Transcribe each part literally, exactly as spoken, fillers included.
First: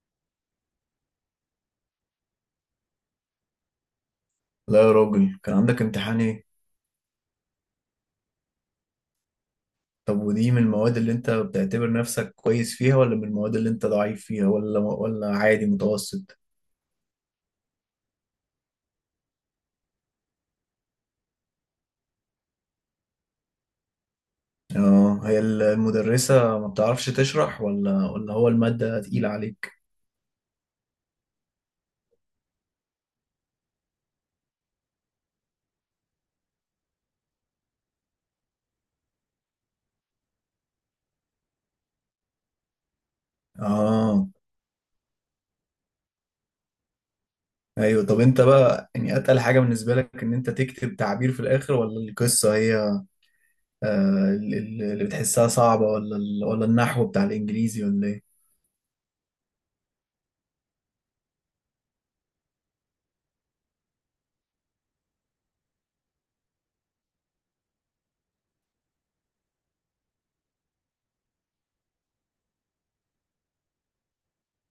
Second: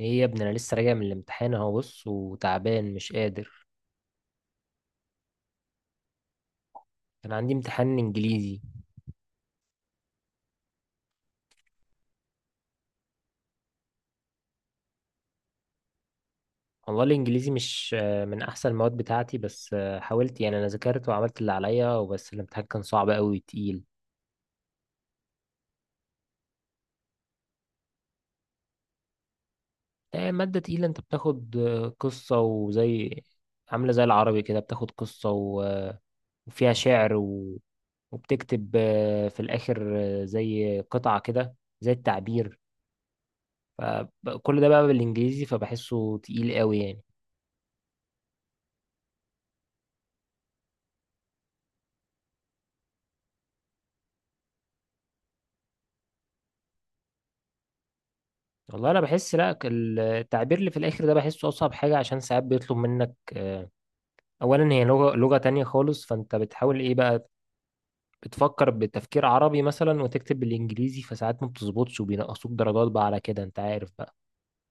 ايه يا ابني، انا لسه راجع من الامتحان اهو، بص وتعبان مش قادر. لا يا راجل، كان عندك امتحان ايه؟ كان عندي امتحان انجليزي. طب ودي من المواد اللي انت بتعتبر نفسك كويس فيها ولا من المواد اللي انت ضعيف فيها ولا ولا عادي متوسط؟ والله الانجليزي مش آه، من احسن المواد بتاعتي، بس آه، حاولت يعني، انا ذاكرت وعملت اللي عليا وبس، الامتحان كان صعب قوي تقيل. اه، هي المدرسة ما بتعرفش تشرح ولا ولا هو المادة تقيلة عليك؟ آه، مادة تقيلة. انت بتاخد آه، قصة، وزي عاملة زي العربي كده، بتاخد قصة و- وفيها شعر و... وبتكتب آه، في الاخر، آه، زي قطعة كده، زي التعبير. اه، فكل ده بقى بالانجليزي، فبحسه تقيل قوي يعني. ايوه. طب انت بقى يعني اتقل حاجة بالنسبة لك ان انت تكتب تعبير في الاخر ولا القصة هي؟ آه ال- ال- اللي بتحسها صعبة ولا ال- ولا النحو بتاع الانجليزي ولا ايه؟ والله انا بحس، لا، التعبير اللي في الاخر ده بحسه اصعب حاجه، عشان ساعات بيطلب منك آه، اولا هي لغه لغه تانية خالص، فانت بتحاول ايه بقى، بتفكر بتفكير عربي مثلا وتكتب بالانجليزي، فساعات ما بتظبطش وبينقصوك درجات بقى على كده، انت عارف بقى.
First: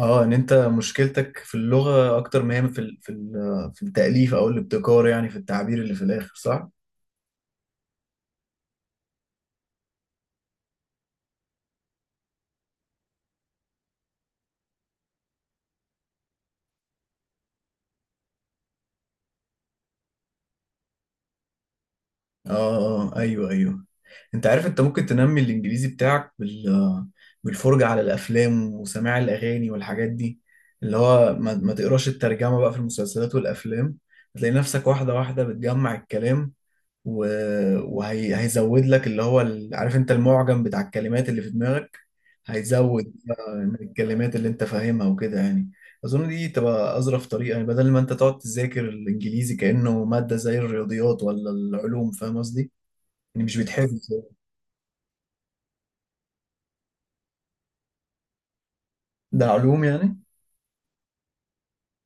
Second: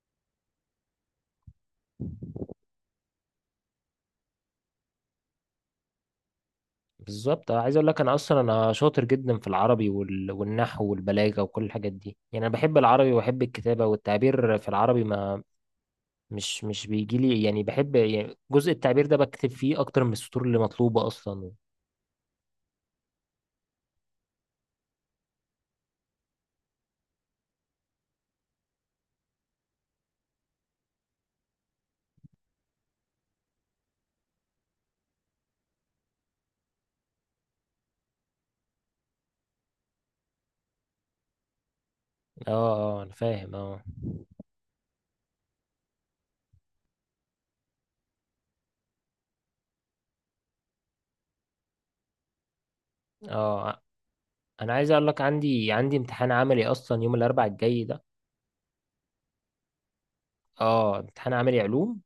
اه، ان انت مشكلتك في اللغة اكتر ما هي في ال... في ال... في التأليف او الابتكار، يعني في التعبير اللي في الاخر، صح؟ بالظبط. أنا عايز اقول لك، انا اصلا انا شاطر جدا في العربي وال... والنحو والبلاغه وكل الحاجات دي، يعني انا بحب العربي وبحب الكتابه والتعبير في العربي، ما مش مش بيجي لي يعني، بحب يعني جزء التعبير ده بكتب فيه اكتر من السطور اللي مطلوبه اصلا. اه، اه، آه، ايوه، ايوه. انت عارف انت ممكن تنمي الانجليزي بتاعك بال... بالفرجة على الافلام وسماع الاغاني والحاجات دي. اللي هو ما... ما تقراش الترجمة بقى في المسلسلات والافلام. هتلاقي نفسك واحدة واحدة بتجمع الكلام، وهيزود لك اللي هو ال- عارف انت، المعجم بتاع الكلمات اللي في دماغك، اه، اه، انا هيزود فاهم، بقى من اه. الكلمات اللي انت فاهمها وكده يعني. اظن دي تبقى اظرف طريقه، يعني بدل ما انت تقعد تذاكر الانجليزي كانه ماده زي الرياضيات ولا العلوم، فاهم قصدي؟ يعني مش اه، بيتحفظ. انا عايز اقول لك، عندي عندي امتحان عملي اصلا يوم الاربعاء الجاي ده. ده علوم يعني؟ اه، امتحان عملي علوم.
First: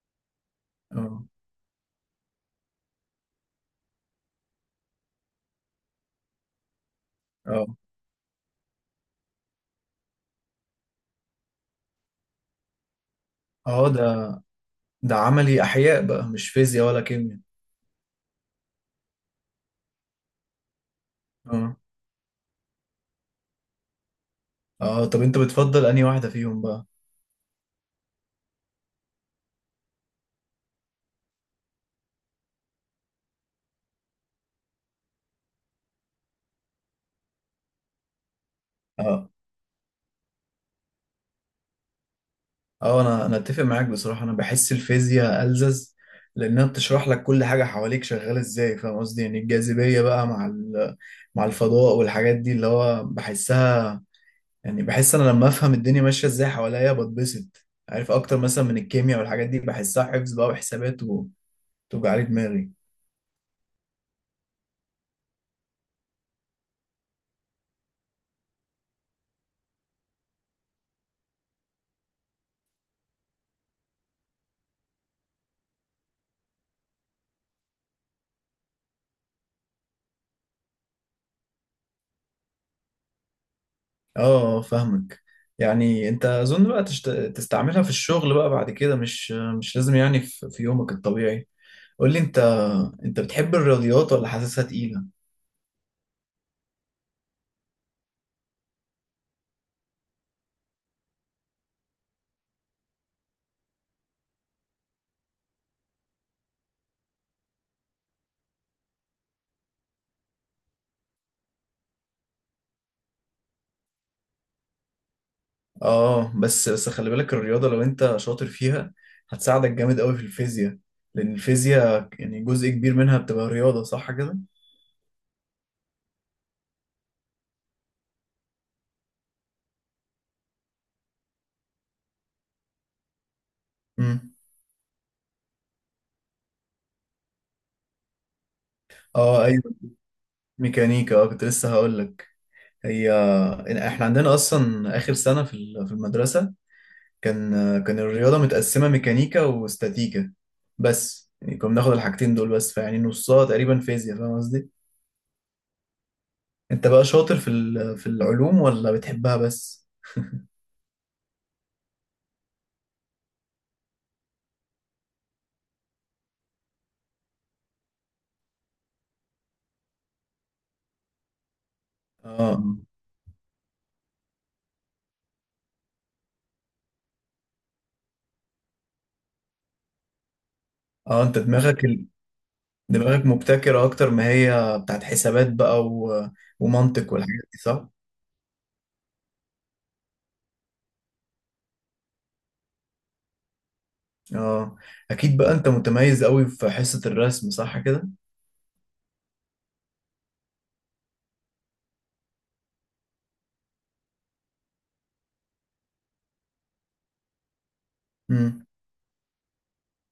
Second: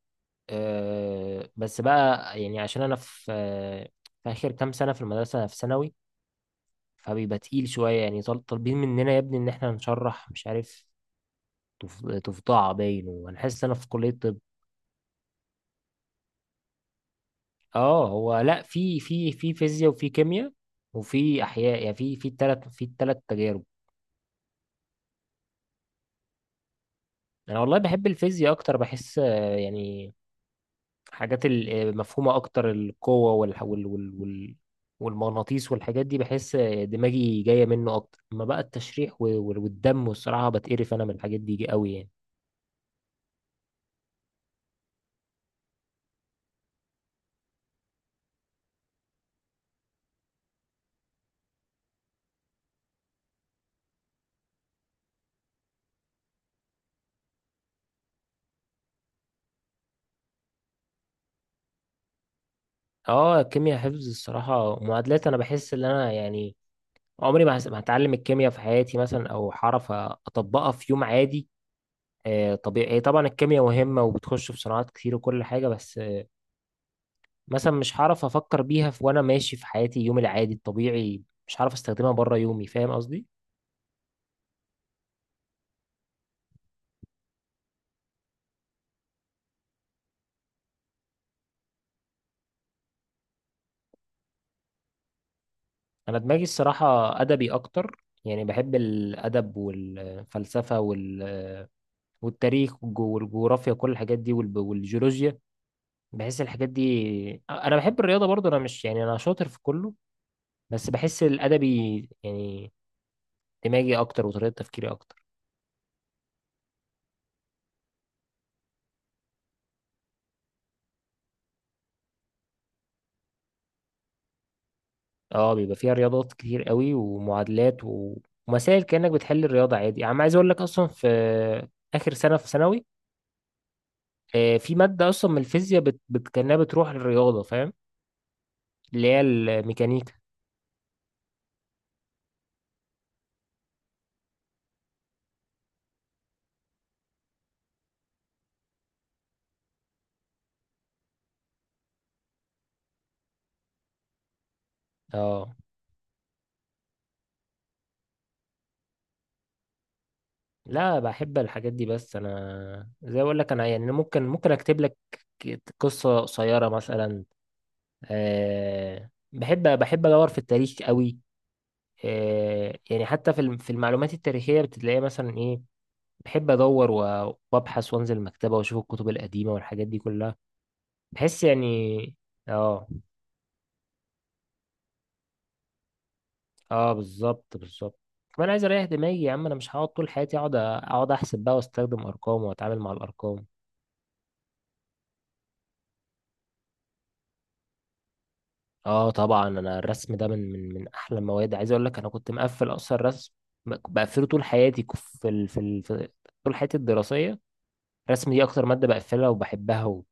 اه، آه، بس بقى يعني عشان انا في آه في اخر كام سنه في المدرسه، في ثانوي، فبيبقى اه، تقيل شويه يعني. طال- طالبين مننا يا ابني ان احنا نشرح، مش عارف، تف- تفضع باين، وانا حاسس ان انا في اه. كليه ده طب. ده عملي احياء بقى، مش فيزياء ولا كيمياء؟ اه، هو لا، في في في فيزياء وفي كيمياء وفي اه، احياء، يعني في في التلات في التلات تجارب. اه، طب انت بتفضل انهي واحده فيهم بقى؟ انا والله بحب الفيزياء اكتر، بحس آه، يعني حاجات المفهومة أكتر، القوة وال... وال... وال... وال... والمغناطيس والحاجات دي، بحس آه، دماغي جاية منه أكتر. أما بقى التشريح و- اه، وال- والدم، والصراحة بتقرف أنا من الحاجات دي قوي يعني. اه، انا انا اتفق معاك بصراحه. انا بحس الفيزياء الزز، لانها بتشرح لك كل حاجه حواليك شغاله ازاي، فاهم قصدي؟ يعني الجاذبيه بقى مع ال- مع الفضاء والحاجات دي اللي هو بحسها، يعني بحس انا لما افهم الدنيا ماشيه ازاي حواليا بتبسط، عارف، اكتر مثلا من الكيمياء والحاجات دي بحسها حفظ بقى وحسابات وتوجع لي دماغي. اه، الكيمياء حفظ الصراحة، معادلات، أنا بحس إن أنا يعني عمري ما هس- ما هتعلم الكيمياء في حياتي مثلا، أو هعرف أطبقها في يوم عادي. آه، طبيعي هي طبعا الكيمياء مهمة وبتخش في صناعات كتير وكل حاجة، بس آه، مثلا مش هعرف أفكر بيها في وأنا ماشي في حياتي يومي العادي الطبيعي، مش هعرف استخدمها بره يومي، فاهم قصدي. اه، آه، فاهمك. يعني انت اظن بقى تشت... تستعملها في الشغل بقى بعد كده، مش مش لازم يعني في في يومك الطبيعي. قول لي انت، انت بتحب الرياضيات ولا حاسسها تقيلة؟ انا دماغي الصراحه ادبي اكتر، يعني بحب الادب والفلسفه وال- والتاريخ والجو- والجغرافيا كل الحاجات دي، والب- والجيولوجيا، بحس الحاجات دي. انا بحب الرياضه برضو، انا مش يعني، انا شاطر في كله، بس بحس الادبي يعني دماغي اكتر وطريقه تفكيري اكتر. اه، بس بس خلي بالك، الرياضة لو انت شاطر فيها هتساعدك جامد قوي في الفيزياء، لأن الفيزياء يعني جزء كبير منها بتبقى رياضة، صح كده؟ اه، بيبقى فيها رياضات كتير قوي، ومعادلات و- ومسائل، كانك بتحل الرياضه عادي يعني. عايز اقول لك اصلا في اخر سنه في ثانوي امم. آه، في ماده اصلا من الفيزياء بت... بت... كانها بتروح للرياضه، فاهم، اللي هي اه، ايوه، الميكانيكا. ميكانيكا. اه، كنت لسه هقول لك. هي احنا عندنا اصلا اخر سنة في ال- في المدرسة، كان كان الرياضة متقسمة ميكانيكا واستاتيكا، بس يعني كنا بناخد الحاجتين دول بس، فيعني نصها تقريبا فيزياء، فاهم قصدي؟ اه، انت بقى شاطر في ال- في العلوم ولا بتحبها بس؟ لا، بحب الحاجات دي، بس انا زي اقول لك انا يعني ممكن ممكن اكتب لك قصة قصيرة مثلا. أه، بحب بحب ادور في التاريخ قوي. اه، أه، مم. يعني حتى في الم- في المعلومات التاريخية بتلاقي مثلا ايه، بحب ادور و- وابحث وانزل المكتبة واشوف الكتب القديمة والحاجات دي كلها، اه، انت بحس دماغك ال... يعني. اه. دماغك مبتكرة اكتر ما هي بتاعت حسابات بقى و... اه، ومنطق والحاجات بالظبط، دي، صح؟ بالظبط. كمان عايز اريح دماغي يا عم، انا مش هقعد طول حياتي اقعد أ- اقعد احسب بقى واستخدم ارقام واتعامل مع الارقام. اه، اكيد بقى انت متميز قوي في حصة الرسم، صح كده؟ اه، طبعا انا الرسم ده من من من احلى المواد، عايز اقول لك انا كنت مقفل اصلا رسم، بقفله طول حياتي ك- في ال... في, ال... في طول حياتي الدراسيه. الرسم دي امم. اكتر ماده بقفلها وبحبها و...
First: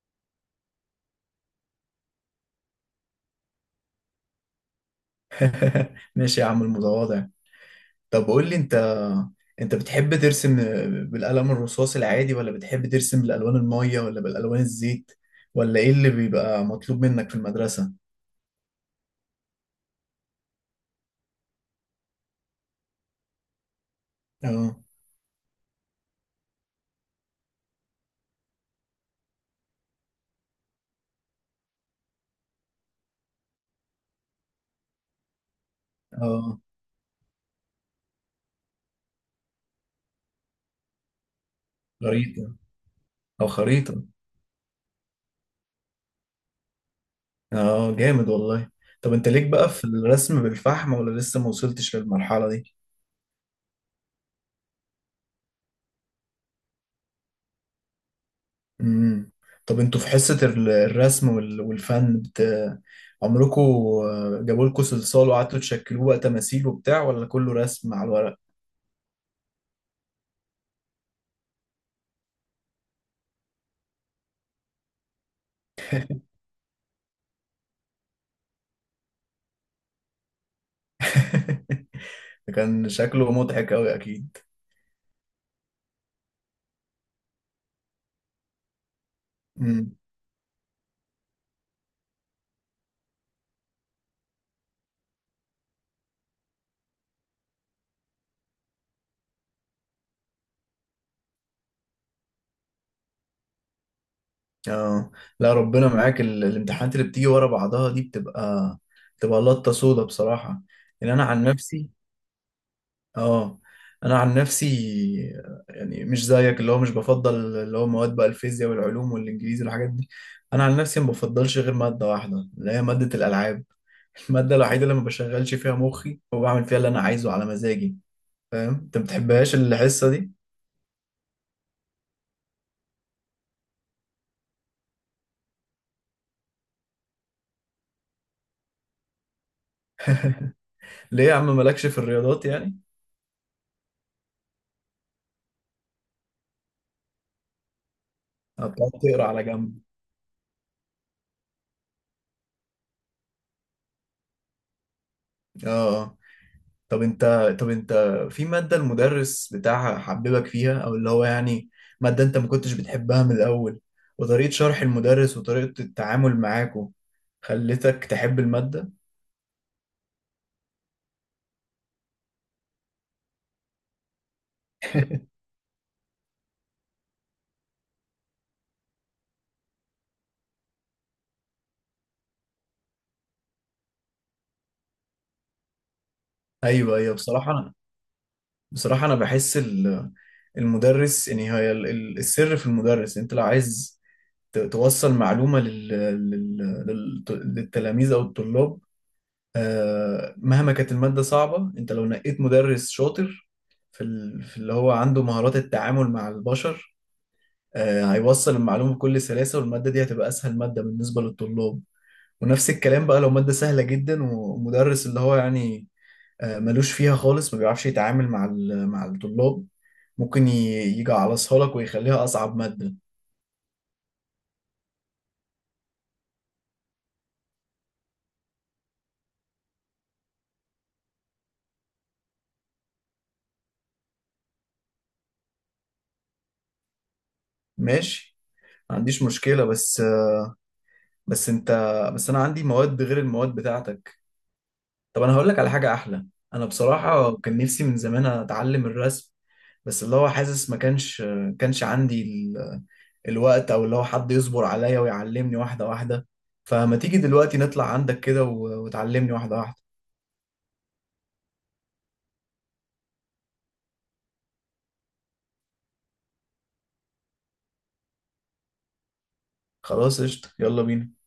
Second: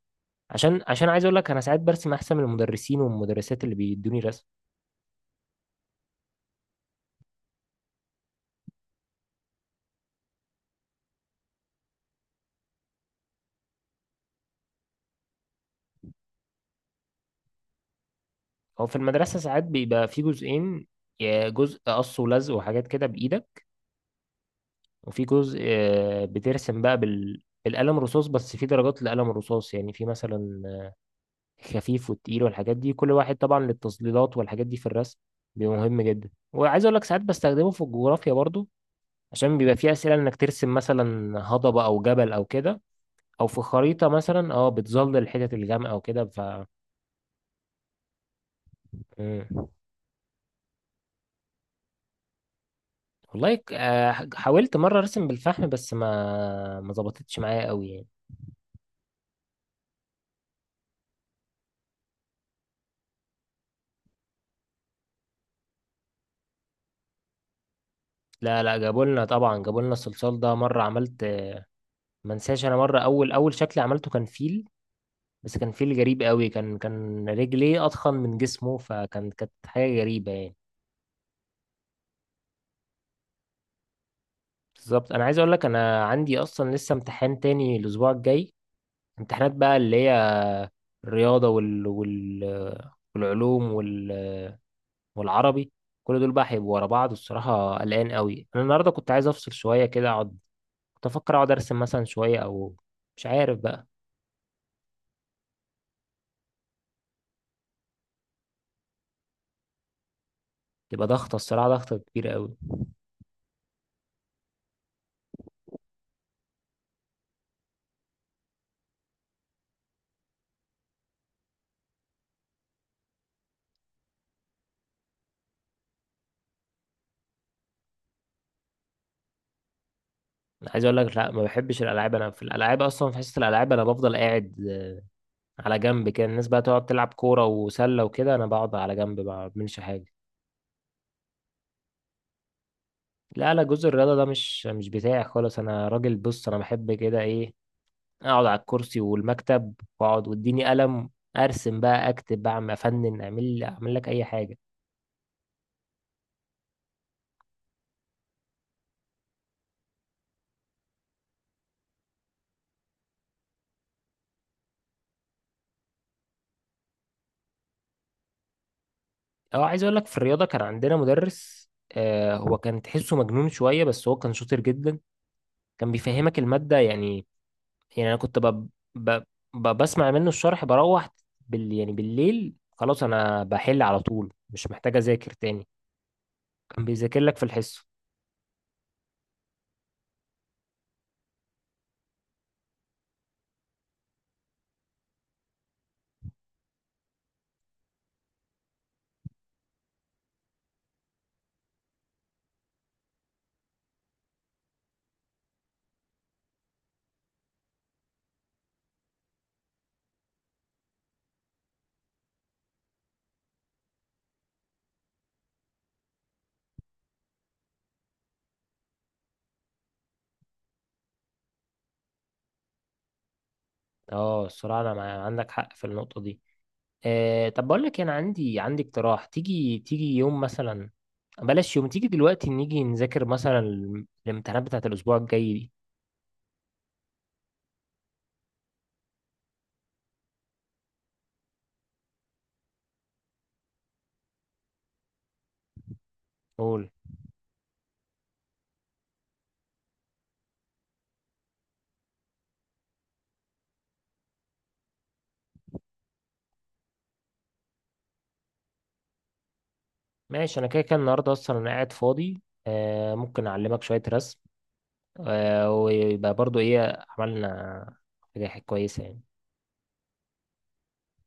عشان عشان عايز اقول لك، انا ساعات برسم احسن من المدرسين والمدرسات اللي بيدوني رسم. ماشي يا عم المتواضع. طب قول لي انت، انت بتحب ترسم بالقلم الرصاص العادي، ولا بتحب ترسم بالالوان المية ولا بالالوان الزيت، ولا ايه اللي بيبقى مطلوب منك في المدرسة؟ هو في المدرسه ساعات بيبقى في جزئين، يا جزء قص ولزق وحاجات كده بايدك، اه، وفي جزء آه، بترسم بقى بال... بالقلم الرصاص بس. في درجات لقلم الرصاص يعني، في مثلا خفيف والتقيل والحاجات دي، كل واحد طبعا للتظليلات والحاجات دي في الرسم بيبقى مهم جدا. اه، وعايز اقول لك ساعات بستخدمه في الجغرافيا برضو، عشان بيبقى فيه اسئله انك ترسم مثلا هضبه او جبل او غريب. كده، او او في خريطة. خريطه مثلا، اه بتظلل الحتت الغامقه او كده ف. اه، جامد والله. طب انت ليك مم. بقى في الرسم بالفحم ولا لسه ما وصلتش للمرحلة دي؟ والله، ك- آه، حاولت مره ارسم بالفحم بس ما ما ظبطتش معايا قوي يعني. امم. طب انتوا في حصة ال- الرسم وال- والفن بت... عمركوا جابوا لكم صلصال وقعدتوا تشكلوه بقى تماثيل وبتاع، ولا كله رسم على الورق؟ لا لا، جابوا لنا طبعا، جابوا لنا الصلصال ده مره عملت. ما انساش انا، مره اول اول شكل عملته كان فيل، بس كان فيل غريب قوي، كان كان رجليه اضخم من جسمه، فكان، كانت حاجه غريبه يعني. ده كان شكله مضحك قوي، اكيد. بالظبط، انا عايز اقول لك، انا عندي اصلا لسه امتحان تاني الاسبوع الجاي، امتحانات بقى اللي امم، هي الرياضه وال... وال... والعلوم وال... والعربي، كل دول بقى هيبقوا ورا بعض. الصراحه قلقان قوي انا النهارده، كنت عايز افصل شويه كده، اقعد، كنت افكر اقعد ارسم مثلا شويه، او مش عارف بقى. اه. لا، ربنا معاك. ال... الامتحانات اللي بتيجي ورا بعضها دي بتبقى بتبقى لطة سودا بصراحة. تبقى يعني انا ضغطه، عن الصراحه نفسي، ضغطه كبيره قوي. اه، انا عن نفسي، يعني مش زيك اللي هو مش بفضل اللي هو مواد بقى الفيزياء والعلوم والانجليزي والحاجات دي. انا عن نفسي ما بفضلش غير ماده واحده، اللي هي ماده الالعاب. الماده الوحيده اللي ما بشغلش فيها مخي وبعمل فيها اللي انا عايزه على مزاجي. فاهم؟ انت ما بتحبهاش الحصه دي؟ انا عايز اقول لك، لا، ما بحبش الالعاب. انا في الالعاب اصلا، في حصه الالعاب، انا بفضل قاعد على جنب كده. الناس بقى تقعد تلعب كورة وسلة وكده، أنا بقعد على جنب ما بعملش حاجة. ليه يا عم، مالكش في الرياضات يعني؟ لا لا، جزء الرياضة ده مش مش بتاعي خالص. أنا راجل، بص، أنا بحب كده إيه، أقعد على أه، بتقعد الكرسي تقرا على والمكتب، جنب؟ وأقعد وإديني قلم، أرسم بقى، أكتب، بعمل، أفنن، أعمل أعمل لك أي حاجة. اه، طب انت، طب انت في مادة المدرس بتاعها حببك فيها، او اللي هو يعني، مادة انت ما كنتش بتحبها من الاول، وطريقة شرح المدرس وطريقة التعامل معاكو خلتك تحب المادة؟ أه، عايز أقول لك، في الرياضة كان عندنا مدرس، آه، هو كان تحسه مجنون شوية، بس هو كان شاطر جدا، كان بيفهمك المادة يعني. يعني انا كنت ب... ب... ب... بسمع منه الشرح، بروح بال... يعني بالليل خلاص، انا بحل على طول مش محتاج اذاكر تاني، كان ايوه، ايوه. بيذاكر لك في بصراحة انا، الحصه. بصراحة انا بحس ال- المدرس، يعني هي ال- ال- السر في المدرس. انت لو عايز ت- توصل معلومة لل... لل... لل... للتلاميذ او الطلاب، آه، مهما كانت المادة صعبة، انت لو نقيت مدرس شاطر في ال- في اللي هو عنده مهارات التعامل مع البشر، آه، هيوصل المعلومة بكل سلاسة، والمادة دي هتبقى أسهل مادة بالنسبة للطلاب. ونفس الكلام بقى لو مادة سهلة جدا، ومدرس اللي هو يعني آه، ملوش فيها خالص، ما بيعرفش يتعامل مع ال- مع الطلاب، ممكن ي- يجعلصها لك ويخليها أصعب مادة. اه، الصراحه انا مع... عندك حق في النقطه دي. آه، طب بقول لك إيه، انا عندي عندي اقتراح، تيجي تيجي يوم مثلا، بلاش يوم، تيجي دلوقتي نيجي نذاكر مثلا الم- الامتحانات بتاعت الاسبوع الجاي دي. ماشي، ما عنديش مشكلة، بس، بس انت بس انا عندي مواد غير المواد بتاعتك. طب انا هقول لك على حاجه احلى. انا قول. بصراحه كان نفسي من زمان اتعلم الرسم، بس اللي هو حاسس ما كانش، كانش عندي ال... الوقت، او اللي هو حد يصبر عليا ويعلمني واحده واحده. فما تيجي دلوقتي نطلع عندك كده و... وتعلمني واحده واحده. ماشي، انا كده كده النهارده اصلا انا قاعد فاضي، آه ممكن اعلمك شويه رسم، آه ويبقى برضو ايه عملنا حاجه كويسه يعني. خلاص، قشطه، يلا بينا.